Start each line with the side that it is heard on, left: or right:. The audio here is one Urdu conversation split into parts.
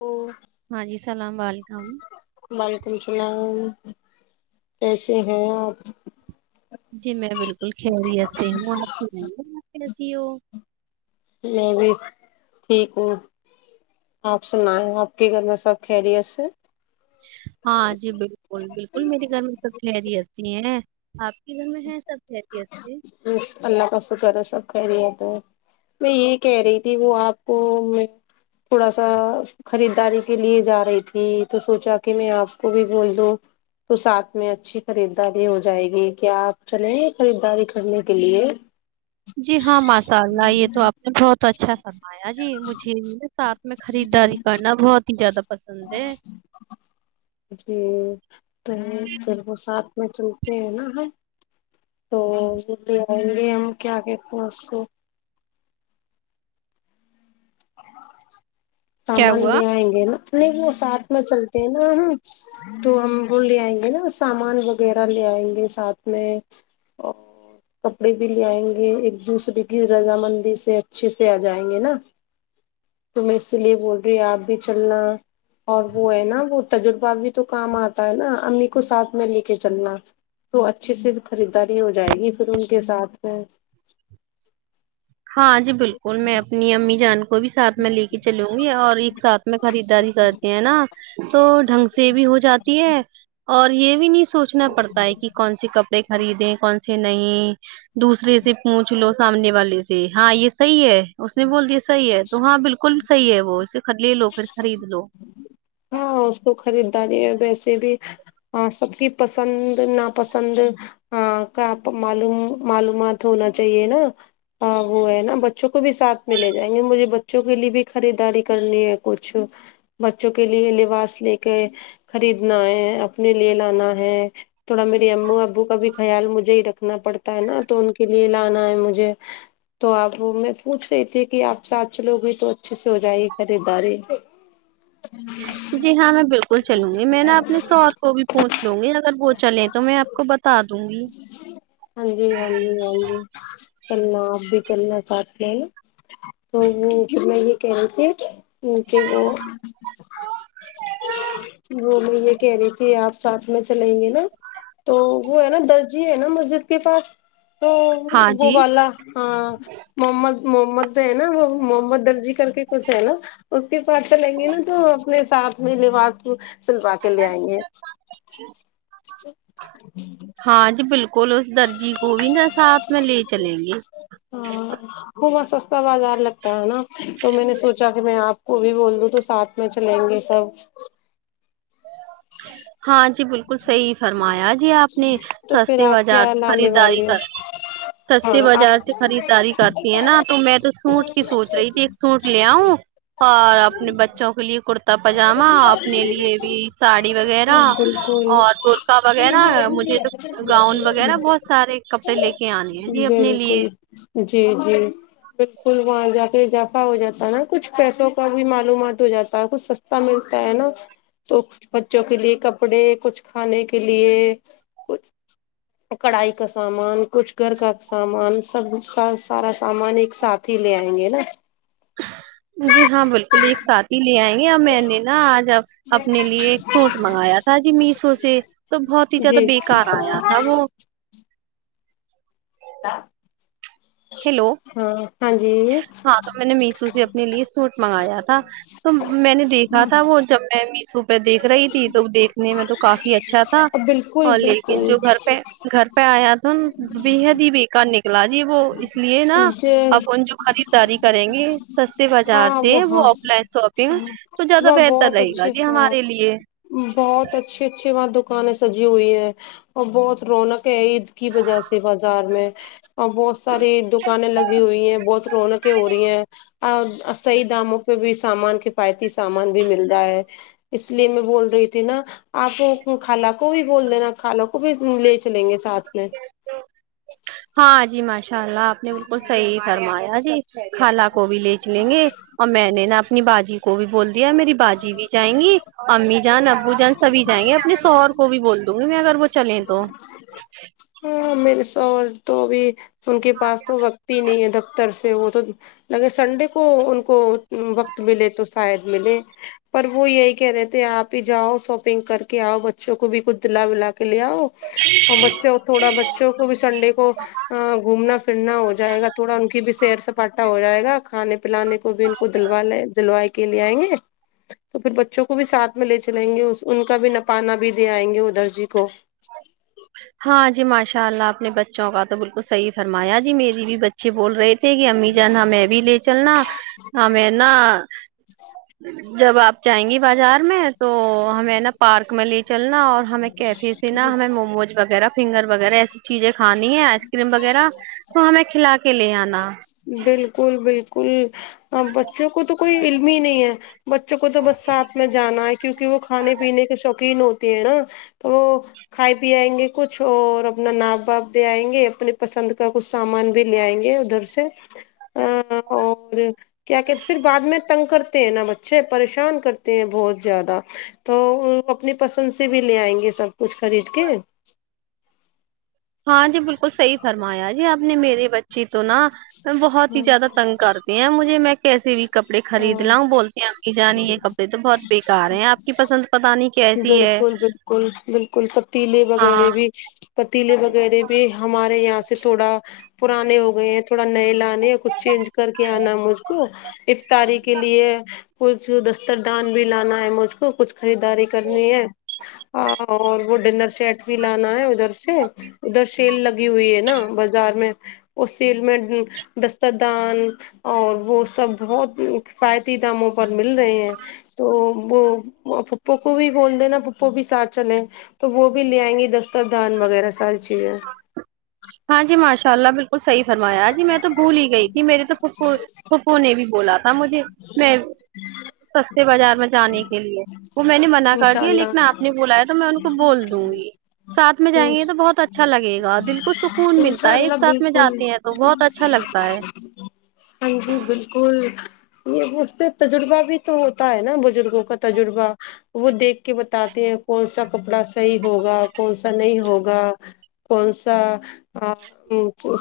left: او
right: ہاں جی سلام وعلیکم
left: وعلیکم سلام ایسے ہیں آپ
right: جی میں بالکل خیریت سے ہوں آپ جیو [unintelligible]
left: میں بھی ٹھیک ہوں آپ سنا ہے آپ کے گھر میں سب کیریت سے
right: ہاں جی بالکل بالکل میرے گھر میں سب خیری اسی ہیں آپ کے گھر میں ہیں سب گس سے
left: اللہ کا شکر ہے سب کہہ رہیا تھا میں یہی کہہ رہی تھی وہ آپ کو میں تھوڑا سا خریدداری کے لیے جا رہی تھی تو سوچا کہ میں آپ کو بھی بول دوں تو ساتھ میں اچھی خریداری ہو جائے گی کیا آپ چلیں گے خریداری کرنے کے لیے
right: جی ہاں ماسالءلہ یہ تو آپ نے بہت اچھا فرمایا جی مجھے ساتھ میں خریداری کرنا بہت ہی زیادہ پسند ہے
left: جی تو پھر وہ ساتھ میں چلتے ہیں نا تو لے ہم کیا کہتےتے ہیں اس کو
right: کیا
left: سامان
right: ہوا
left: لے آئیں گے نا نہیں وہ ساتھ میں چلتے ہیں نا تو ہم وہ لے آئیں گے نا سامان وغیرہ لے آئیں گے ساتھ میں اور کپڑے بھی لے آئیں گے ایک دوسرے کی رض مندی سے اچھے سے آ جائیں گے نا تو میں اسی لیے بول رہی آپ بھی چلنا اور وہ ہے نا وہ تجربہ بھی تو کام آتا ہے نا امی کو ساتھ میں لے کے چلنا تو اچھے سے خریداری ہو جائے گی پھر ان کے ساتھ میں
right: ہاں جی بالکل میں اپنی امی جان کو بھی ساتھ میں لے کے چلوں گی اور ایک ساتھ میں خریدداری کرتے ہیں نا تو ڈھنگ سے بھی ہو جاتی ہے اور یہ بھی نہیں سوچنا پڑتا ہے کہ کون سے کپڑے خریدیں کون سے [unintelligible] نہیں دوسرے سے پوچھ لو سامنے والے سے جی ہاں یہ صحیح ہے اس نے بول دیا صحیح ہے تو ہاں بالکل صحیح ہے وہ اسے لے لو پھر خرید لو
left: ہاں اس کو خریداری ہے ویسے بھی سب کی پسند ناپسند کا معلوم معلومات ہونا چاہیے نا وہ ہے نا بچوں کو بھی ساتھ میں لے جائیں گے مجھے بچوں کے لیے بھی خریداری کرنی ہے کچھ بچوں کے لیے لباس لے کے خریدنا ہے اپنے لیے لانا ہے تھوڑا میے او ابو کا بھی خیال مجھے ہی رکھنا پڑتا ہے نا تو ان کے لیے لانا ہے مجھے تو آپ میں پوچھ رہے تھے کہ آپ ساتچھے لگ ہیں تو سے ہو جائے گی خریداری
right: جی ہاں میں بالکل چلوں گی میں نا اپنے سور کو بھی پوچھ لوں گی اگر وہ چلیں تو میں آپ کو بتا دوں گی
left: ہاں جی ہاں جی ہاں جی چلنا آپ بھی چلنا چ جی تو وہ میں کہ رہی تھی کیک وہ وہ میں یہ کہہ رہی تھی آپ ساتھ میں چلیں گے نا تو وہ ہے نا درجی ہے نا مسجد کے پاس تو
right: ہاں
left: وہ
right: جی
left: والا ہاں محمد جو ہے نا وہ محمد درجی کر کے کچھ ہے نا اس کے پاس چلیں گے نا تو اپنے ساتھ میں لباس سلوا کے لے آئیں گے
right: کو اس درجی کو بھی نسا آپ میں لے چلیں گے
left: کا بازار لگتا ہے نا تو میں نے سوچا کہ میں آپ کو بھی بول دوں تو ساتھ میں چلیں گے سب
right: ہاں جی بالکل صحی فرمایا جی آپ نے
left: تو پھر
right: سستے
left: آپ
right: والے بار
left: کیا
right: سے
left: لانے
right: خریداری
left: والے ہو
right: کر سستے
left: ہاں آپ
right: بازار سے خریداری کرتی ہے نا تو میں تو سوٹ کی سوچ رہی تھی ایک سوٹ لے آؤں اور اپنے بچوں کے لیے کرتا پجامہ اپنے لیے بھی ساڑی وغیرہ
left: ہاں بالکل
right: اور گولکا وغیرہ مجھے تو گاؤں وغیرہ بہت سارے کپڑے لے کے آنے ہیں جی اپنے لیے
left: بالکل جی جی بالکل وہاں جا کے اضافہ ہو جاتا ہے نا کچھ پیسوں کا بھی معلومات ہو جاتا ہے کچھ سستا ملتا ہے نا تو کچ بچوں کے لیے کپڑے کچھ کھانے کے لیے کچھ کڑھائی کا سامان کچھ گھر کا سامان سب سارا سامان ایک ساتھ ہی لے آئیں گے نا
right: جی ہاں بالکل ایک ساتھی لے آئیں گے ا میں نے نا آج اب اپنے لیے ایک سوٹ منگایا تھا جی میشو سے تو بہت ہی زیادہ
left: جی
right: بےکار آیا تھا وہ ہیلو
left: [inaudible] ہاں جی
right: ہاں تو میں نے میشو سے اپنے لیے سوٹ منگایا تھا تو میں نے دیکھا تھا وہ جب میں میشو پہ دیکھ رہی تھی تو دیکھنے میں تو کافی اچھا تھا
left: بالکل
right: اور لیکن
left: بالکل
right: جو گھر پہ گھر پہ آیا تھا نا بے حد ہی بےیکار نکلا جی وہ اس لیے نا
left: جی
right: اب ان جو خریدداری کریں گے سستے بازار
left: ہاں
right: سے وہ
left: ہاں
right: آف لائن شاپنگ تو زیادہ
left: وہ
right: بہتر رہے گا جی ہمارے لیے
left: بہت اچھے اچھے دکانیں سجی ہوئی ہے اور بہت رونق ہے عید کی وجہ سے بازار میں اور بہت ساری دکانیں لگی ہوئی ہیں بہت رونقیں ہو رہی ہیں اور صحیح داموں پہ بھی سامان کفایتی سامان بھی مل رہا ہے اس لیے میں بول رہی تھی نا آپ خالہ کو بھی بول دینا خالہ کو بھی لے چلیں گے ساتھ میں
right: ہاں جی ماش ان شاء اللہ آپ نے بالکل صحی فرمایا جی خالہ کو بھی لچ لیں گے اور میں نے نا اپنی باجی کو بھی بول یا میری باجی بھی جائیں گی امی جان ابو جان سبھی جائیں گے اپنے سوہر کو بھی بول دوں گی میں اگر وہ چلیں دو
left: میرے سور تو بھی ان کے پاس تو وقت ہی نہیں ہے دفتر وہ تو لگے سنڈے کو ان کو وقت ملے تو شاید ملے پر وہ یہی کہہ رہے تھے آپ ہی جاؤ شاپنگ کر کے آؤ بچوں کو بھی کچھ دلا ولا لے آؤ اور بچوں تھوڑا بچوں کو بھی سنڈے کو گھومنا پھرنا ہو جائے گا تھوڑا ان کی بھی سیر سپاٹا ہو جائے گا کھانے پانے کو بھی ان کو دلوا لے دلو کے کے لے آئیں گے تو پھر بچوں کو بھی سھ میں لے چلائیں گے ان کا بھی نپانا بھی دے آئیں گے ادھر جی کو
right: ہاں جی ماشاء اللہ آپ نے بچوں کا تو بالکل صحیح فرمایا جی میری بھی بچے بول رہے تھ گی امی جان ہمیں بھی لے چلنا ہمیں نہا جب آپ جائیں گی بازار میں تو ہمیں نا پارک میں لی چلنا اور ہمیں کیفے سینا ہمیں مومو وغیرہ فنگر وغیرہ ایسی چیزیں کھانی ہے آئس کریم وغیرہ تو ہمیں کھلا کے لے آنا
left: کوئی بچوں کو تو کوئی علم ہی نہیں ہے بچوں کو تو بس ساتھ میں جانا ہے کیونکہ وہ کھانے پینے کے شوقین ہوتے ہیں نا تو وہ کھائی پ آئیں گے کچھ اور اپنا ناپ باپ دے آئیں گے اپنی پسند کا کچھ سامان بھی لے آئیں گے ادھر سے اور کیا کہتے پھر بعد میں تنگ کرتے ہیں نا بچے پریشان کرتے ہیں بہت زیادہ تو اپنی پسند سے بھی لے آئیں گے سب کچھ خرید کے
right: ہاں جی بالکل صحی فرمایا جی آپ نے میری بچی تو نہا بہت ہی
left: ہاں
right: زیادہ تگ کرتے ہیں مجھے میں کیسے بھی کپڑے خرید
left: ہاں
right: لا ہوں بولتے ہیں ابنی جانی یہ ک تو بہت بےیکار ہے آپ کی پسند پتہ نہیں کیسی ہے
left: بالکل بالکل بالکل پتیلے
right: ہاں
left: وغیرہ بھی پتیلے وغیرہ بھی ہمارے یہاں سے تھوڑا پرانے ہو گئے ہیں تھوڑا نئے لان کچھ چینج کر کے آنا مجھ کو افطاری کے لیے کچھ دستردان بھی لانا ہے مجھ کو کچھ خریداری کر ہے اور وہ ڈنر سیٹ بھی لانا ہے ادھر سے ادھر سیل لگی ہوئی ہے نا بازار میں اس سیل میں دست دان اور وہ سب بہت کفایتی داموں پر مل رہے ہیں تو وہ پپ پپو بھی بول د نا پپو بھی ساتھ چلے تو وہ بھی لے آئیں گی دستر دان وغیرہ ساری چیزیں
right: ہاں جی ماش شاء اللہ بالکل صحی فرمایا جی میں تو بھول ہی گئی تھی میرے تو پھو پھپھو نے بھی بولا تھا مجھے میں سستے بازار میں جانے کے لیے وہ میں نے منع کر
left: انشاء
right: دیا
left: اللہ
right: لیکن آپ نے بلایا تو میں ان کو بول دوں گی ساتھ میں جائیں گے تو بہت اچھا لگے گا دل کو سکھ
left: انشاء اللہ بالکل
right: اچھا لگتا ہے
left: ہاں جی بالکل یہ اس سے تجربہ بھی تو ہوتا ہے نا بزرگوں کا تجربہ وہ دیکھ کے بتاتے ہیں کون سا کپڑا صحیح ہوگا کون سا نہیں ہوگا کون سا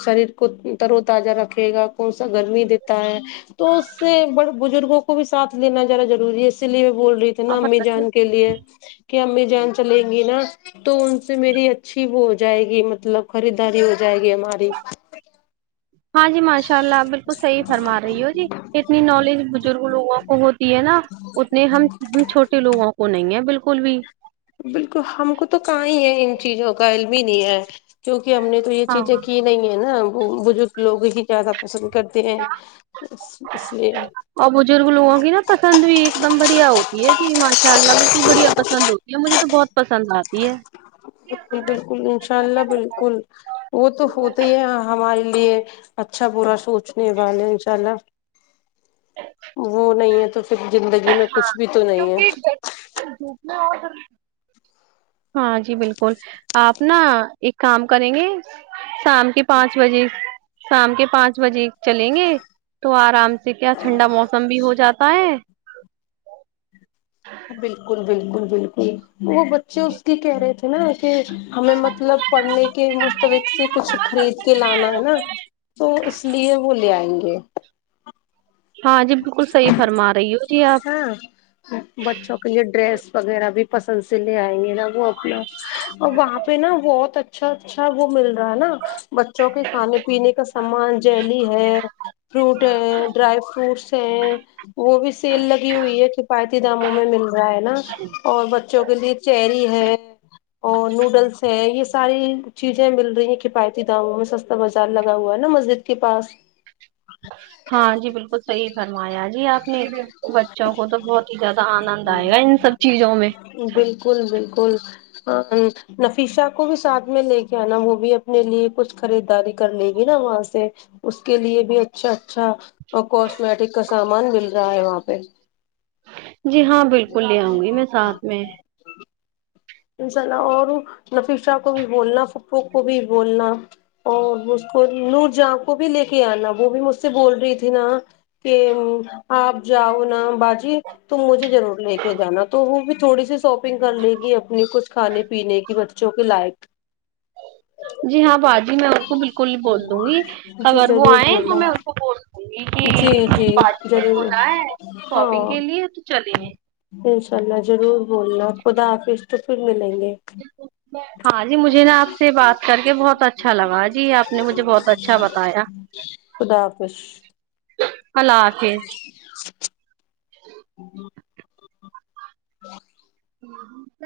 left: شریر کو تر و تازہ رکھے گا کون سا گرمی دیتا ہے تو اس سے بڑے بزرگوں کو بھی ساتھ لینا جیادا ضروری ہے اسی لیے بول رہی تھی نا امی جان کے لیے کہ کہ امی جان چلیں گی نا تو ان سے میری اچھی وہ ہو جائے گی مطلب خریداری ہو جائے گی ہماری
right: ہاں جی ماشاء اللہ آپ بالکل صحیح فرما رہی ہو جی اتنی نالج بزرگ لوگوں کو ہوتی ہے نا اتنے ہم چھوٹے لوگوں کو نہیں ہے بالکل بھی
left: بالکل ہم کو تو کہاں ہی ہے ان چیزوں کا علم ہی نہیں ہے کیوںکہ ہم نے تو یہ
right: ہاں
left: چیزیں کی نہیں ہے نا وہ بزرگ لوگ ہی زیادہ پسند کرتے ہیں اس لیے
right: اور بزرگ لوگوں کی نا پسند بھی ایک دم بڑھیا ہوتی ہے جی ماشاء اللہ بالکل بڑھیا پسند ہوتی ہے مجھے تو بہت پسند آتی ہے
left: بالکل بالکل انشاء اللہ بالکل ہمے لیے اچھا با سوچنے والے چلا وہ نہیں ہے تو زندگی میں کچھ بھی تو نہیں ہے
right: ن ہاں جی بالکل آپ نا ایک کام کریں گے شام کے پانچ بجے شام کے پانچ بجے چلیں گے تو آرام سے کیا ٹھنڈا موسم بھی ہو جاتا ہے
left: بالکل بالکل بالکل وہ بچے اس کی کہہ رہے تھے نا کہ ہمیں مطلب پڑھنے کے مستبق سے کچھ خرید کے لانا ہے نا تو اس لیے وہ لے آئیں گے
right: ہاں جی بالکل صحیح فرما رہی ہو جی آپ
left: ہاں بچوں کے لیے ڈریس وغیرہ بھی پسند سے لے آئیں گے نا وہ اپناگ اور وہاں پہ نا بہت اچھا اچھا اچھا وہ مل رہا ہے نا بچوں کے کھانے پینے کا سامان جیلی ہے فروٹ ہے ڈرائی فروٹس وہ بھی سیل لگی ہوئی ہے کفایتی داموں میں مل ہو ہے نا اور بچوں کے لیے چیری ہے اور نوڈلس ہے یہ ساری چیزیں مل رہی ہیں کفایتی دااموں میں سستا بازار لگا ہوا ہے نا مسجد کے پاس
right: ہاں جی بالکل صحی فرمایا جی آپ نے بچوں کو تو بہت ہی زیادہ آنند
left: ہوں
right: آئے گا ان سب چیزوں میں
left: ہ نفیشا کو بھی ساتھ میں لے کے آناا وہ بھی اپنے لیے کچھ خریداری کر لے گی نا وہاں سے اس کے لیے بھی اچھا اچھا کوسمیٹک کا سامان مل رہا ہے وہاں پہ
right: جی ہاں بالکل لے آؤں گی میں ساتھ میں
left: انشاء اللہ اور نفی شاہ کو بھی بولنا فپو کو بھی بولنا اور اس کو ن جا کو بھی لے کے آنا وہ بھی مجھ سے بول رہی تھی نا کہ آپ جاؤ نا باجی تو مجھے ضرور لے کے جانا تو وہ بھی تھوڑی سی شاپنگ کر لے گی اب اپنے کچھ کھانے پینے کے بچوں کے لائق
right: جی ہاں باجی میں ان کو بالکل بول دوں گی
left: جی
right: اگر وہ
left: ضرور
right: آئے تو
left: بولنا
right: میں ان کو بول دوں گی کہ
left: جی جی
right: باجی کو
left: ضرور
right: ک آئے شاپنگ کے لیے تو چلے ہیں
left: کرنا ضرور بولنا خدا آف تو پھر مل گی
right: ہاں جی مجھے نا آپ سے بات کر کے بہت اچھا لگا جی آپ نے مجھے بہت اچھا بتایا اللہ حافظ
left: ج ہوں
right: ہ